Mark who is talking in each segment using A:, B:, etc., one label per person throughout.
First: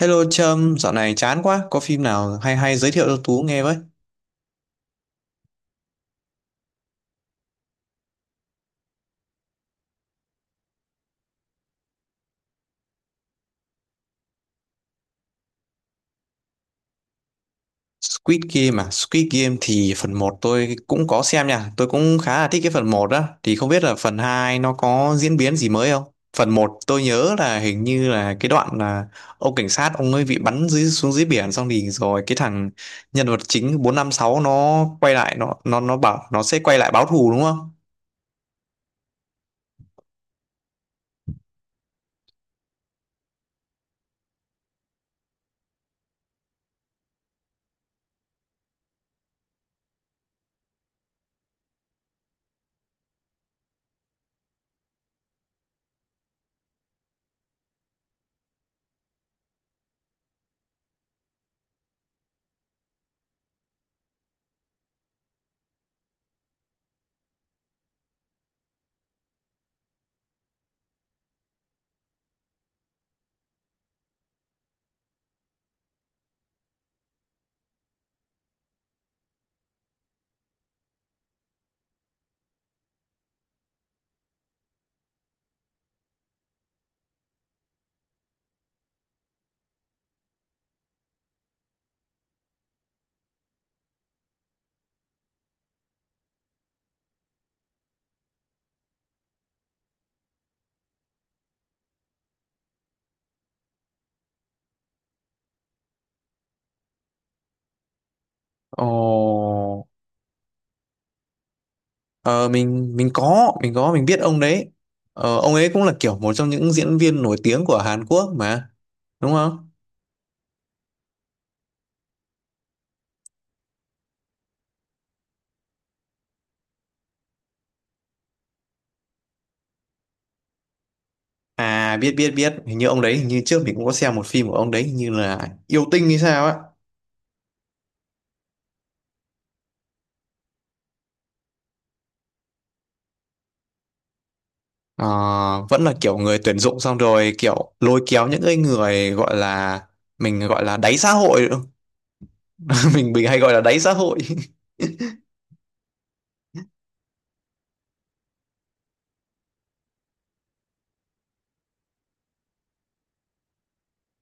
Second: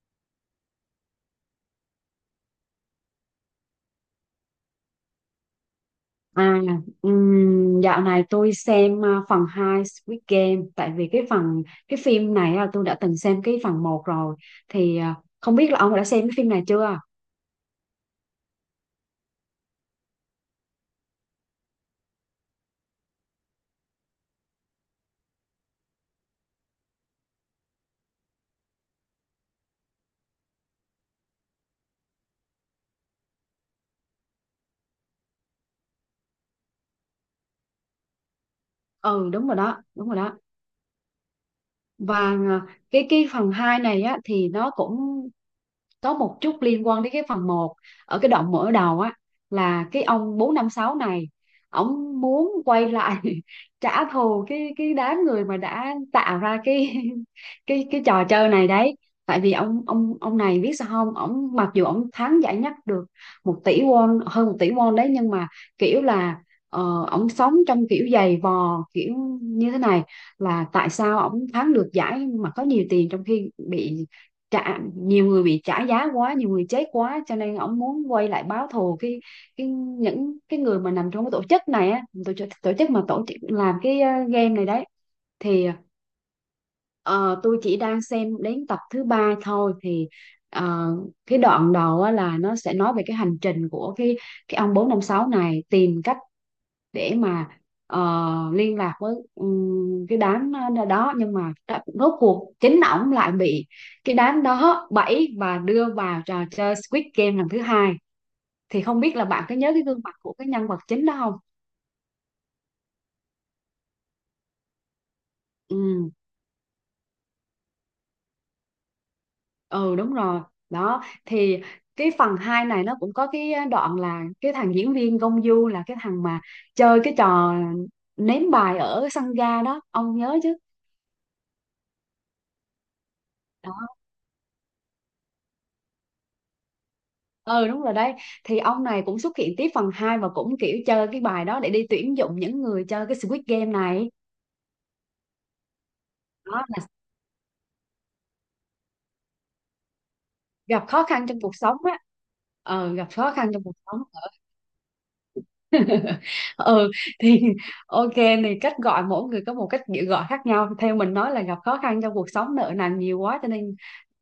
A: Hello Trâm, dạo này chán quá, có phim nào hay hay giới thiệu cho Tú nghe với.
B: À, dạo này tôi xem phần 2 Squid Game, tại vì cái phim này là tôi đã từng xem cái phần một rồi, thì không biết là ông đã xem cái phim này chưa?
A: Squid Game à, Squid Game thì phần một tôi cũng có xem nha, tôi cũng khá là thích cái phần một đó, thì không biết là phần 2 nó có diễn biến gì mới không? Phần một tôi nhớ là hình như là cái đoạn là ông cảnh sát ông ấy bị bắn dưới xuống dưới biển xong thì rồi cái thằng nhân vật chính 456 nó quay lại nó nó bảo nó sẽ quay lại báo thù đúng không?
B: Ừ, đúng rồi đó, đúng rồi đó. Và cái phần 2 này á, thì nó cũng có một chút liên quan đến cái phần một ở cái đoạn mở đầu á, là cái ông 456 này ổng muốn quay lại trả thù cái đám người mà đã tạo ra cái cái trò chơi này đấy. Tại vì ông này, biết sao không, ổng mặc dù ổng thắng giải nhất được một tỷ won, hơn một tỷ won đấy, nhưng mà kiểu là ổng sống trong kiểu giày vò kiểu như thế này, là tại sao ổng thắng được giải mà có nhiều tiền, trong khi bị trả nhiều người bị trả giá quá, nhiều người chết quá, cho nên ông muốn quay lại báo thù cái những cái người mà nằm trong cái tổ chức này á, tổ chức làm cái game này đấy. Thì ờ, tôi chỉ đang xem đến tập thứ ba thôi, thì ờ, cái đoạn đầu á, là nó sẽ nói về cái hành trình của cái ông 456 này tìm cách để mà ờ, liên lạc với cái đám đó, nhưng mà rốt cuộc chính ổng lại bị cái đám đó bẫy và đưa vào trò chơi Squid Game lần thứ hai. Thì không biết là bạn có nhớ cái
A: Ồ.
B: gương mặt của cái nhân vật chính đó không?
A: Ờ, mình có mình biết ông đấy, ông ấy cũng là
B: Ừ,
A: kiểu một trong những diễn viên nổi tiếng của Hàn Quốc mà đúng không?
B: ừ đúng rồi đó. Thì cái phần 2 này nó cũng có cái đoạn là cái thằng diễn viên Gong Yoo, là cái thằng mà chơi cái trò ném bài ở sân ga đó, ông nhớ chứ?
A: À, biết biết biết, hình như ông đấy, hình như trước mình cũng có xem một phim của ông đấy, hình như là yêu tinh hay sao á.
B: Ừ, đúng rồi đấy, thì ông này cũng xuất hiện tiếp phần 2 và cũng kiểu chơi cái bài đó để đi tuyển dụng những người chơi cái Squid Game này.
A: Ờ, vẫn là kiểu người tuyển
B: Đó
A: dụng
B: là
A: xong rồi kiểu lôi kéo những cái người gọi là, mình gọi là
B: gặp
A: đáy
B: khó
A: xã
B: khăn trong
A: hội
B: cuộc
A: đúng
B: sống á,
A: không?
B: ờ gặp
A: Mình
B: khó
A: hay
B: khăn
A: gọi là
B: trong cuộc
A: đáy xã
B: sống.
A: hội.
B: Ừ, thì ok, thì cách gọi mỗi người có một cách gọi khác nhau, theo mình nói là gặp khó khăn trong cuộc sống, nợ nần nhiều quá cho nên.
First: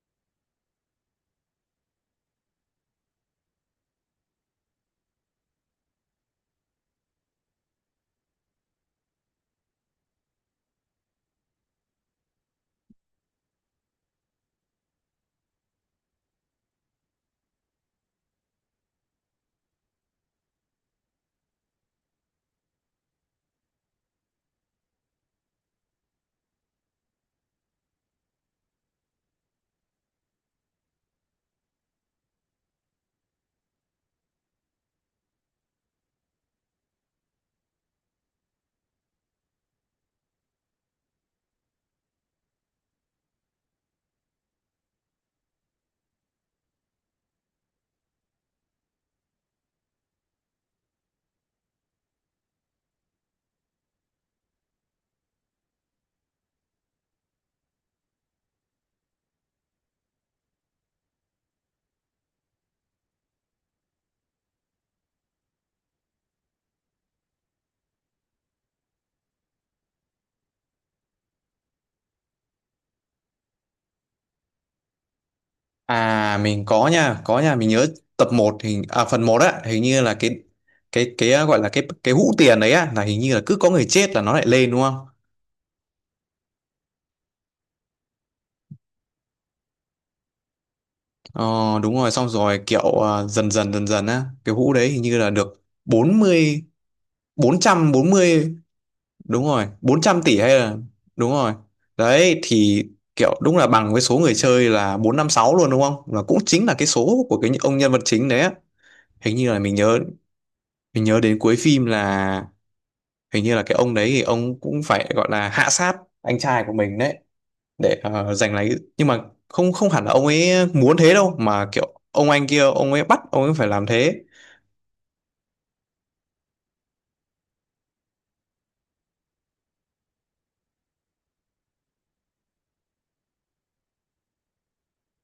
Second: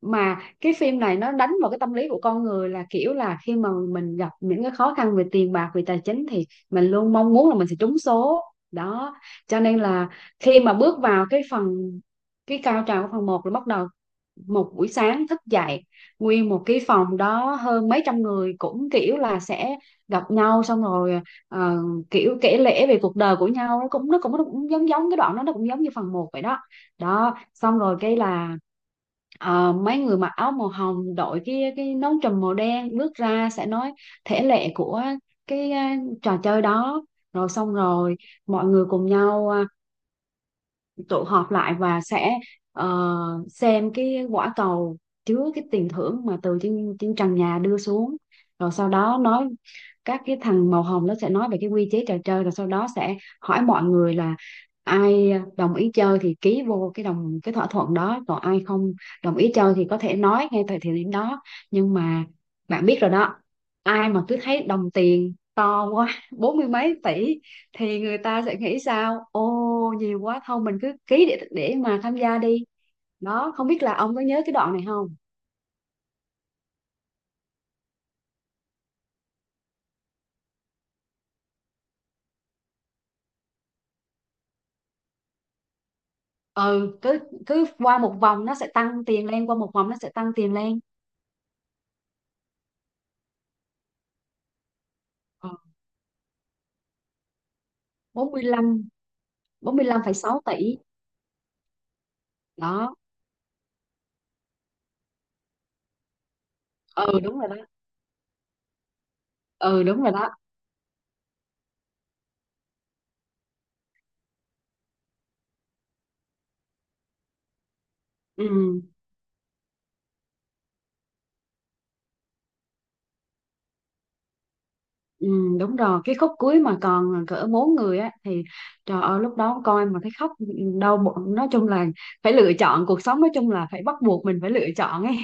B: Mà cái phim này nó đánh vào cái tâm lý của con người, là kiểu là khi mà mình gặp những cái khó khăn về tiền bạc, về tài chính, thì mình luôn mong muốn là mình sẽ trúng số. Đó, cho nên là khi mà bước vào cái phần, cái cao trào của phần một, là bắt đầu một buổi sáng thức dậy, nguyên một cái phòng đó hơn mấy trăm người cũng kiểu là sẽ gặp nhau, xong rồi ờ, kiểu kể lể về cuộc đời của nhau, nó cũng nó cũng giống, giống cái đoạn đó, nó cũng giống như phần một vậy đó. Đó, xong rồi cái là mấy người mặc áo màu hồng, đội cái nón trùm màu đen bước ra, sẽ nói thể lệ của cái trò chơi đó. Rồi xong rồi mọi người cùng nhau tụ họp lại, và sẽ ờ, xem cái quả cầu chứa cái tiền thưởng mà từ trên trên trần nhà đưa xuống. Rồi sau đó nói, các cái thằng màu hồng nó sẽ nói về cái quy chế trò chơi, rồi sau đó sẽ hỏi mọi người là ai đồng ý chơi thì ký vô cái đồng, cái thỏa thuận đó, còn ai không đồng ý chơi thì có thể nói ngay tại thời điểm đó. Nhưng mà bạn biết rồi đó, ai mà cứ thấy đồng tiền to quá, bốn mươi mấy tỷ, thì người ta sẽ nghĩ sao, ô nhiều quá, thôi mình cứ ký để mà tham gia đi. Đó, không biết là ông có nhớ cái đoạn này không?
A: À mình có nha, mình nhớ tập một, hình phần một á, hình như là gọi là cái hũ tiền đấy á, là hình như là cứ có người chết là nó lại lên đúng không?
B: Ừ, cứ, cứ qua một vòng nó sẽ tăng tiền lên, qua một vòng nó sẽ tăng tiền lên.
A: Ờ đúng rồi, xong rồi kiểu dần dần dần dần á, cái hũ đấy hình như là
B: ừ,
A: được bốn bốn mươi, bốn trăm bốn mươi,
B: 45,
A: đúng rồi, 400 tỷ
B: 45,6
A: hay là,
B: tỷ
A: đúng rồi. Đấy thì
B: đó.
A: kiểu đúng là bằng với số người chơi là 456 luôn đúng không? Và cũng chính là cái
B: Ừ
A: số của
B: đúng rồi
A: cái
B: đó.
A: ông nhân vật chính đấy á. Hình như là mình
B: Ừ
A: nhớ,
B: đúng rồi đó.
A: mình nhớ đến cuối phim là hình như là cái ông đấy thì ông cũng phải gọi là hạ sát anh trai của mình đấy để giành lấy,
B: ừ,
A: nhưng mà không, không hẳn là ông ấy muốn thế đâu mà kiểu ông anh kia ông ấy bắt ông ấy phải làm thế.
B: ừ đúng rồi, cái khúc cuối mà còn cỡ bốn người á, thì trời ơi lúc đó coi mà thấy khóc, đau bụng. Nói chung là phải lựa chọn cuộc sống, nói chung là phải bắt buộc mình phải lựa chọn ấy,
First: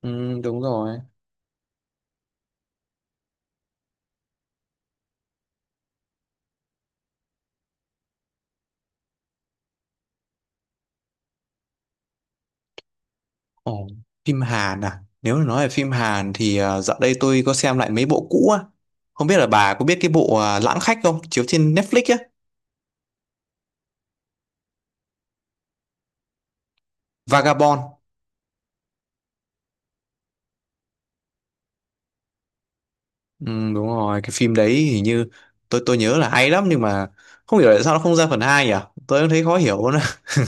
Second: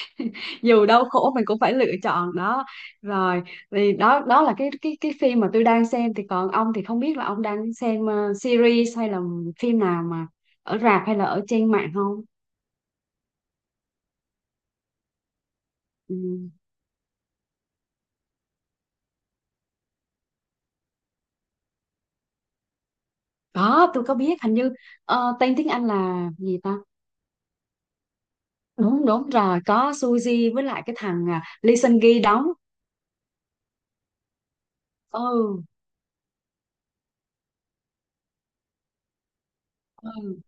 A: Ừ, đúng
B: dù
A: rồi.
B: đau khổ mình cũng phải lựa chọn đó. Rồi thì đó, đó là cái phim mà tôi đang xem. Thì còn ông thì không biết là ông đang xem series hay là phim nào mà ở rạp hay là ở trên mạng không?
A: Ồ, phim Hàn à, nếu mà nói về phim
B: Ừ.
A: Hàn thì dạo đây tôi có xem lại mấy bộ cũ á. Không biết là bà có biết cái bộ Lãng Khách không, chiếu trên Netflix á.
B: Có, tôi có biết, hình như tên tiếng Anh là gì ta?
A: Vagabond.
B: Đúng đúng rồi, có Suzy với lại cái thằng Lee Seung Gi đóng.
A: Ừ, đúng rồi, cái phim đấy hình như
B: Ừ.
A: tôi nhớ là hay lắm, nhưng mà không hiểu tại sao nó không ra phần 2 nhỉ, tôi cũng thấy khó hiểu.
B: Ừ.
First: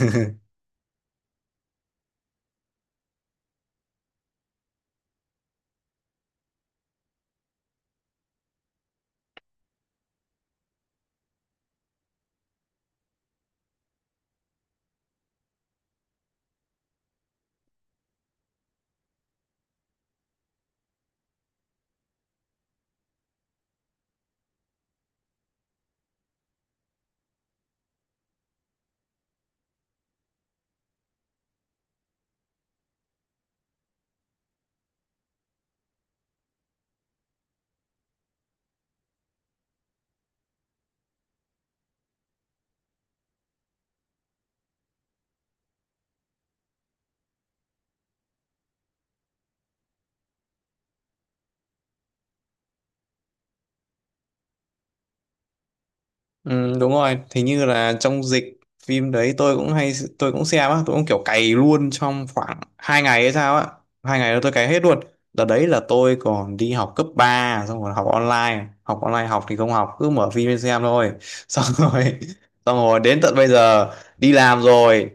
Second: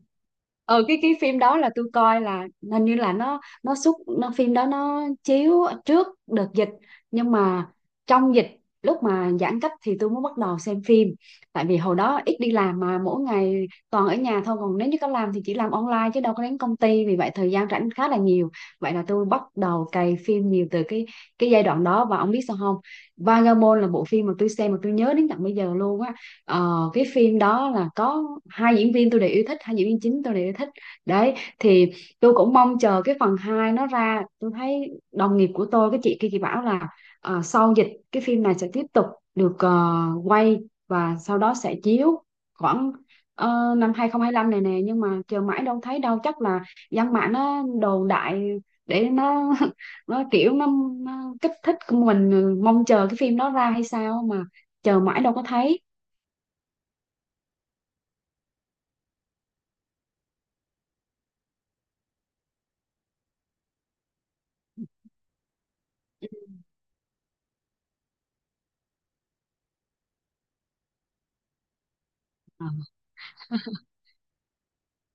B: Ừ, cái phim đó là tôi coi là, hình như là nó xuất nó phim đó nó chiếu trước đợt dịch, nhưng mà trong dịch, lúc mà giãn cách thì tôi mới bắt đầu xem phim, tại vì hồi đó ít đi làm mà mỗi ngày toàn ở nhà thôi, còn nếu như có làm thì chỉ làm online chứ đâu có đến công ty, vì vậy thời gian rảnh khá là nhiều. Vậy là tôi bắt đầu cày phim nhiều từ cái giai đoạn đó, và ông biết sao không, Vagabond là bộ phim mà tôi xem mà tôi nhớ đến tận bây giờ luôn á. Ờ, cái phim đó là có hai diễn viên tôi đều yêu thích, hai diễn viên chính tôi đều yêu thích đấy. Thì tôi cũng mong chờ cái phần 2 nó ra, tôi thấy đồng nghiệp của tôi, cái chị kia, chị bảo là sau dịch cái phim này sẽ tiếp tục được quay, và sau đó sẽ chiếu khoảng năm hai không hai lăm này nè, nhưng mà chờ mãi đâu thấy đâu. Chắc là dân mạng nó đồn đại để nó nó kiểu nó kích thích mình mong chờ cái phim đó ra hay sao mà chờ mãi đâu có thấy.
A: Ừ, đúng rồi, thì như là trong dịch phim đấy tôi cũng hay, tôi cũng xem á, tôi cũng kiểu cày luôn trong khoảng hai ngày hay sao á. Hai ngày đó tôi cày hết luôn. Đợt đấy là tôi còn đi học cấp ba, xong rồi học online, học online học thì không học, cứ mở phim lên xem thôi. Xong rồi
B: Ờ.
A: xong rồi đến tận bây giờ đi làm rồi,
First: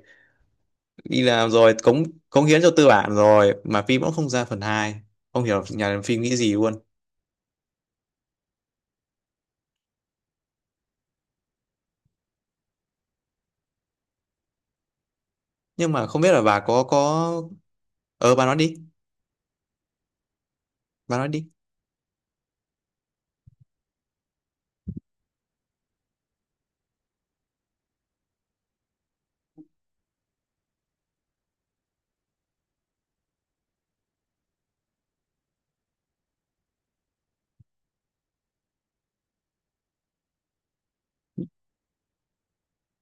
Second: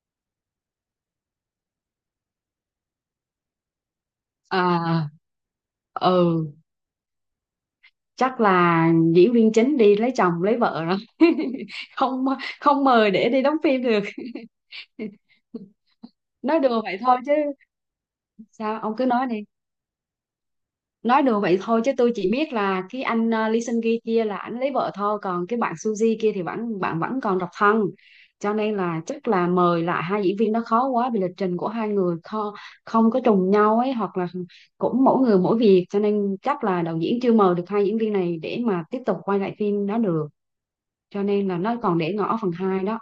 A: đi làm rồi cống cống hiến cho tư bản rồi mà phim cũng không ra phần hai.
B: À,
A: Không hiểu nhà làm
B: ừ,
A: phim nghĩ gì luôn.
B: chắc là diễn viên chính đi lấy chồng lấy vợ rồi, không không mời để đi đóng phim được.
A: Nhưng mà không biết là
B: Nói
A: bà
B: đùa
A: có
B: vậy thôi
A: có
B: chứ,
A: bà nói đi,
B: sao ông cứ nói đi.
A: bà
B: Nói
A: nói
B: đùa
A: đi.
B: vậy thôi chứ, tôi chỉ biết là cái anh Lee Seung Gi kia là anh lấy vợ thôi, còn cái bạn Suzy kia thì vẫn, bạn vẫn còn độc thân, cho nên là chắc là mời lại hai diễn viên đó khó quá, vì lịch trình của hai người không, không có trùng nhau ấy, hoặc là cũng mỗi người mỗi việc, cho nên chắc là đạo diễn chưa mời được hai diễn viên này để mà tiếp tục quay lại phim đó được, cho nên là nó còn để ngỏ phần hai đó.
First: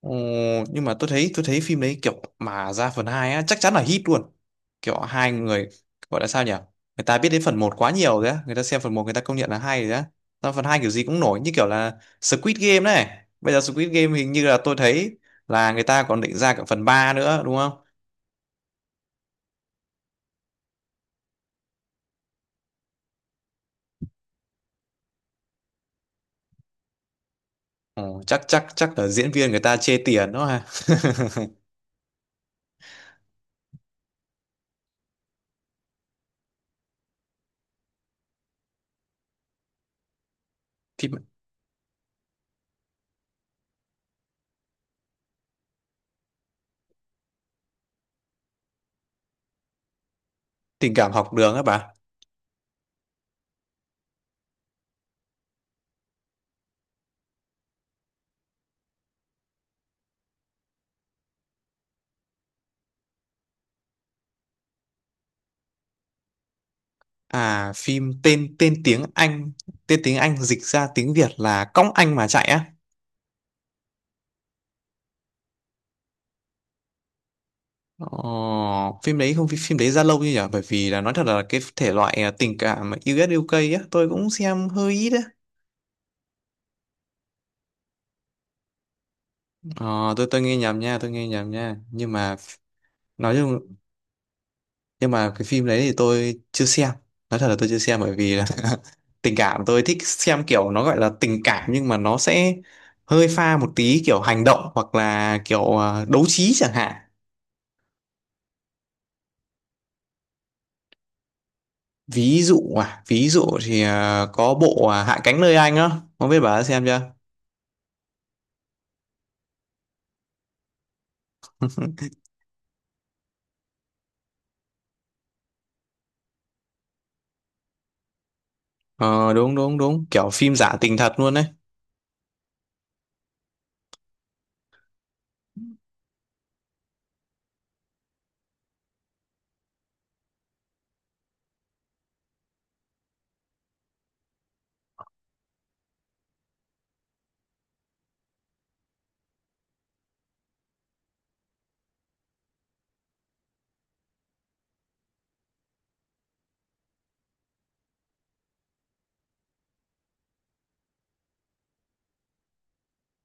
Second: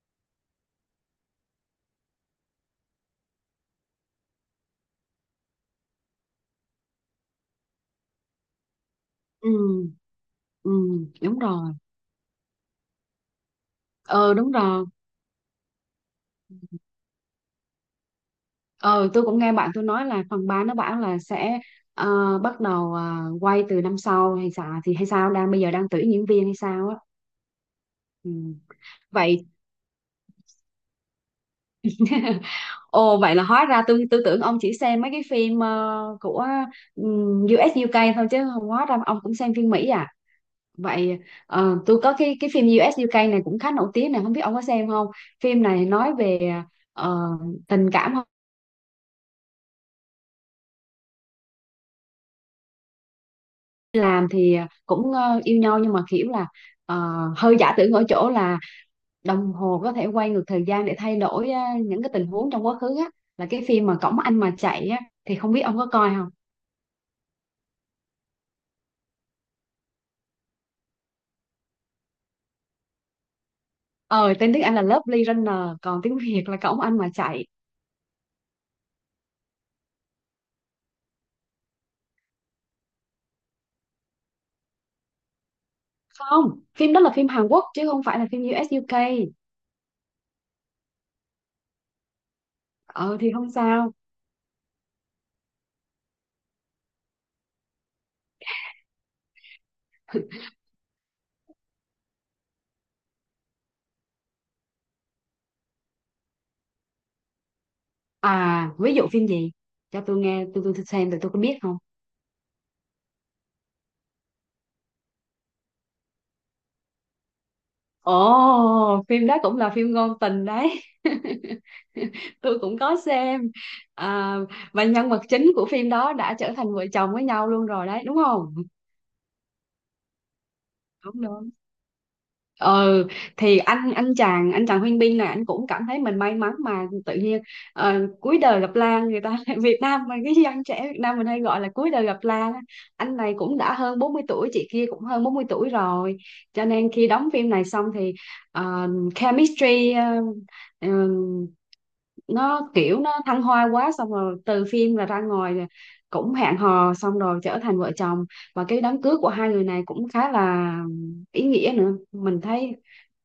A: Ồ, nhưng mà tôi thấy, tôi thấy phim đấy kiểu mà ra phần 2 á chắc chắn là hit luôn, kiểu hai người gọi là sao nhỉ, người ta biết đến phần một quá nhiều rồi á, người ta xem phần một người ta công nhận
B: Ừ.
A: là hay rồi á, ra phần
B: Ừ
A: 2 kiểu gì cũng
B: đúng
A: nổi, như kiểu
B: rồi.
A: là Squid Game này, bây giờ Squid Game hình
B: Ờ
A: như
B: đúng
A: là tôi
B: rồi.
A: thấy là người ta còn định ra cả phần ba nữa đúng không?
B: Ờ, tôi cũng nghe bạn tôi nói là phần 3 nó bảo là sẽ bắt đầu quay từ năm sau hay sao, thì hay sao, đang bây giờ đang tuyển diễn viên hay sao á.
A: Ồ,
B: Ừ.
A: chắc chắc chắc là diễn
B: Vậy,
A: viên người ta chê tiền đó ha
B: ồ vậy là hóa ra tôi tưởng ông chỉ xem mấy cái phim của um, u UK thôi, chứ không hóa ra ông cũng xem phim Mỹ à. Vậy
A: phim
B: tôi có cái phim U.S. u UK này cũng khá nổi tiếng này, không biết ông có xem không? Phim này nói về ờ, tình cảm
A: tình cảm học đường á bà.
B: làm thì cũng yêu nhau, nhưng mà kiểu là ờ, hơi giả tưởng ở chỗ là đồng hồ có thể quay ngược thời gian để thay đổi á, những cái tình huống trong quá khứ á, là cái phim mà Cổng Anh mà chạy á, thì không biết ông có coi không?
A: À phim tên, tiếng Anh, tên tiếng Anh dịch ra tiếng Việt là cõng anh mà chạy á.
B: Ờ, tên tiếng Anh là Lovely Runner, còn tiếng Việt là Cổng Anh mà chạy.
A: Ồ, phim đấy không, phim đấy ra lâu như nhỉ, bởi vì là nói thật là cái thể loại tình cảm mà US UK á tôi cũng xem hơi ít á.
B: Không, phim đó là phim Hàn Quốc chứ không phải là phim u ét u UK.
A: Ờ, tôi nghe nhầm nha, tôi nghe nhầm nha, nhưng mà
B: Ờ thì
A: nói
B: không
A: chung,
B: sao.
A: nhưng mà cái phim đấy thì tôi chưa xem, nói thật là tôi chưa xem, bởi vì là tình cảm tôi thích xem kiểu nó gọi là tình cảm nhưng mà nó sẽ hơi pha một tí kiểu hành động hoặc là kiểu đấu trí chẳng hạn.
B: À ví dụ phim gì, cho tôi nghe, tôi xem rồi tôi có biết không.
A: Ví dụ ví dụ thì có bộ Hạ cánh nơi anh á, không biết bà đã xem chưa.
B: Ồ, phim đó cũng là phim ngôn tình đấy, tôi cũng có xem. à, và nhân vật chính của phim đó đã trở thành vợ chồng với nhau luôn rồi đấy, đúng không?
A: Ờ đúng đúng đúng, kiểu phim giả tình thật
B: Đúng,
A: luôn đấy.
B: đúng. Ừ, thì anh chàng Huyên Bin này, anh cũng cảm thấy mình may mắn mà tự nhiên cuối đời gặp Lan người ta. Việt Nam mà, cái dân trẻ Việt Nam mình hay gọi là cuối đời gặp Lan á. Anh này cũng đã hơn 40 tuổi, chị kia cũng hơn 40 tuổi rồi, cho nên khi đóng phim này xong thì ờ, chemistry ờ, nó kiểu nó thăng hoa quá, xong rồi từ phim là ra ngoài cũng hẹn hò, xong rồi trở thành vợ chồng. Và cái đám cưới của hai người này cũng khá là ý nghĩa nữa, mình thấy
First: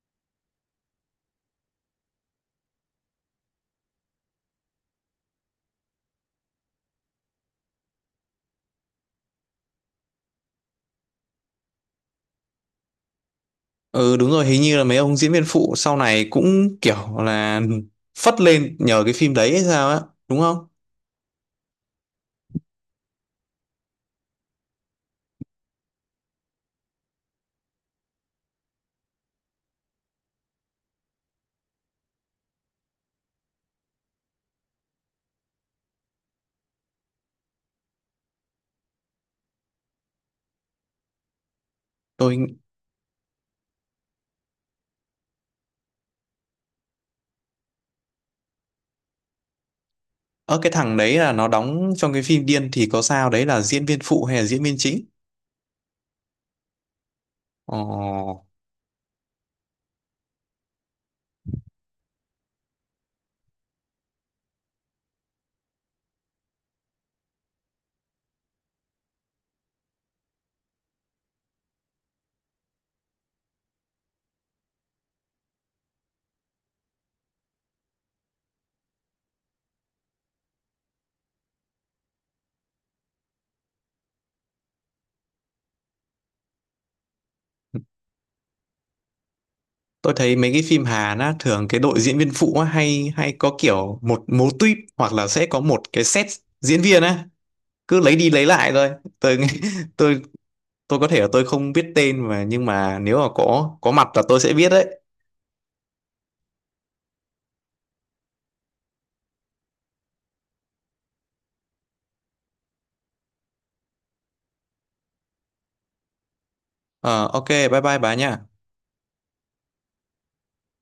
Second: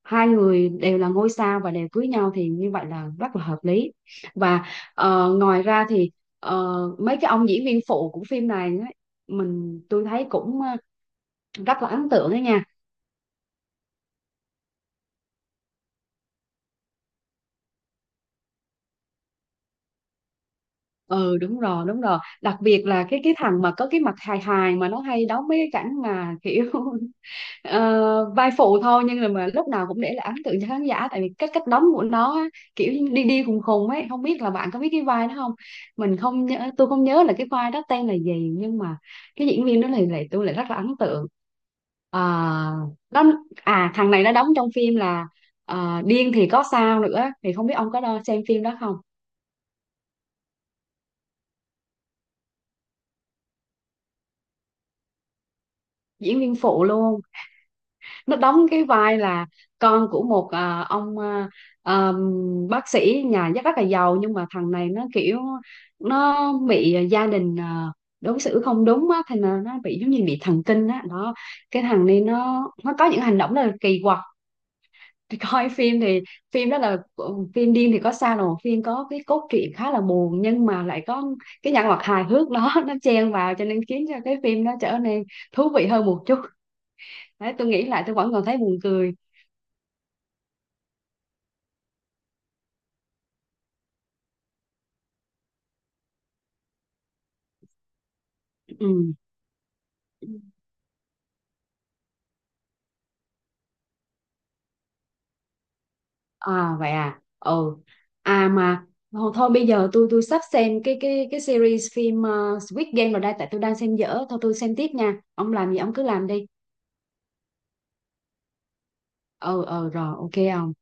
B: hai người đều là ngôi sao và đều cưới nhau thì như vậy là rất là hợp lý. Và ngoài ra thì mấy cái ông diễn viên phụ của phim này á, tôi thấy cũng rất là ấn tượng đó nha.
A: Ừ đúng rồi, hình như là mấy ông diễn viên phụ sau này cũng kiểu là phất lên nhờ cái phim đấy hay sao á, đúng không?
B: Ừ đúng rồi, đúng rồi, đặc biệt là cái thằng mà có cái mặt hài hài, mà nó hay đóng mấy cái cảnh mà kiểu ờ, vai phụ thôi nhưng là mà lúc nào cũng để lại ấn tượng cho khán giả, tại vì cái cách đóng của nó á, kiểu như đi đi khùng khùng ấy, không biết là bạn có biết cái vai đó không. Mình không nhớ Tôi không nhớ là cái vai đó tên là gì, nhưng mà cái diễn viên đó lại lại tôi lại rất là ấn tượng. À,
A: Tôi,
B: nó À, thằng này nó đóng trong phim là Điên thì có sao nữa, thì không biết ông có xem phim đó không.
A: ở cái thằng đấy là nó đóng trong cái phim Điên thì có sao đấy là diễn viên phụ hay là diễn viên chính?
B: Diễn viên phụ luôn. Nó
A: Ồ.
B: đóng cái vai là con của một ông à, bác sĩ nhà rất rất là giàu, nhưng mà thằng này nó kiểu nó bị gia đình đối xử không đúng á, thành là nó bị giống như bị thần kinh á đó. Cái thằng này nó có những hành động rất là kỳ quặc. Thì coi phim, thì phim đó là phim Điên thì có sao đâu, phim có cái cốt truyện khá là buồn, nhưng mà lại có cái nhân vật hài hước đó nó chen vào cho nên khiến cho cái phim nó trở nên thú vị hơn một chút. Đấy, tôi nghĩ lại tôi vẫn còn thấy buồn cười.
A: Tôi thấy mấy cái phim Hàn á thường cái đội diễn viên phụ á, hay hay có kiểu một mô típ hoặc là sẽ có một cái set diễn viên á, cứ lấy đi lấy lại thôi.
B: Ừ.
A: Tôi tôi tôi có thể là tôi không biết tên mà, nhưng mà nếu mà có mặt là tôi sẽ biết đấy.
B: À vậy à. Ừ. À mà thôi, thôi bây giờ tôi sắp xem cái series phim Squid Game rồi đây, tại tôi đang xem dở thôi, tôi xem tiếp nha. Ông làm gì ông cứ làm đi.
A: Ờ, ok bye bye bà nha.
B: Ừ ừ, rồi ok ông.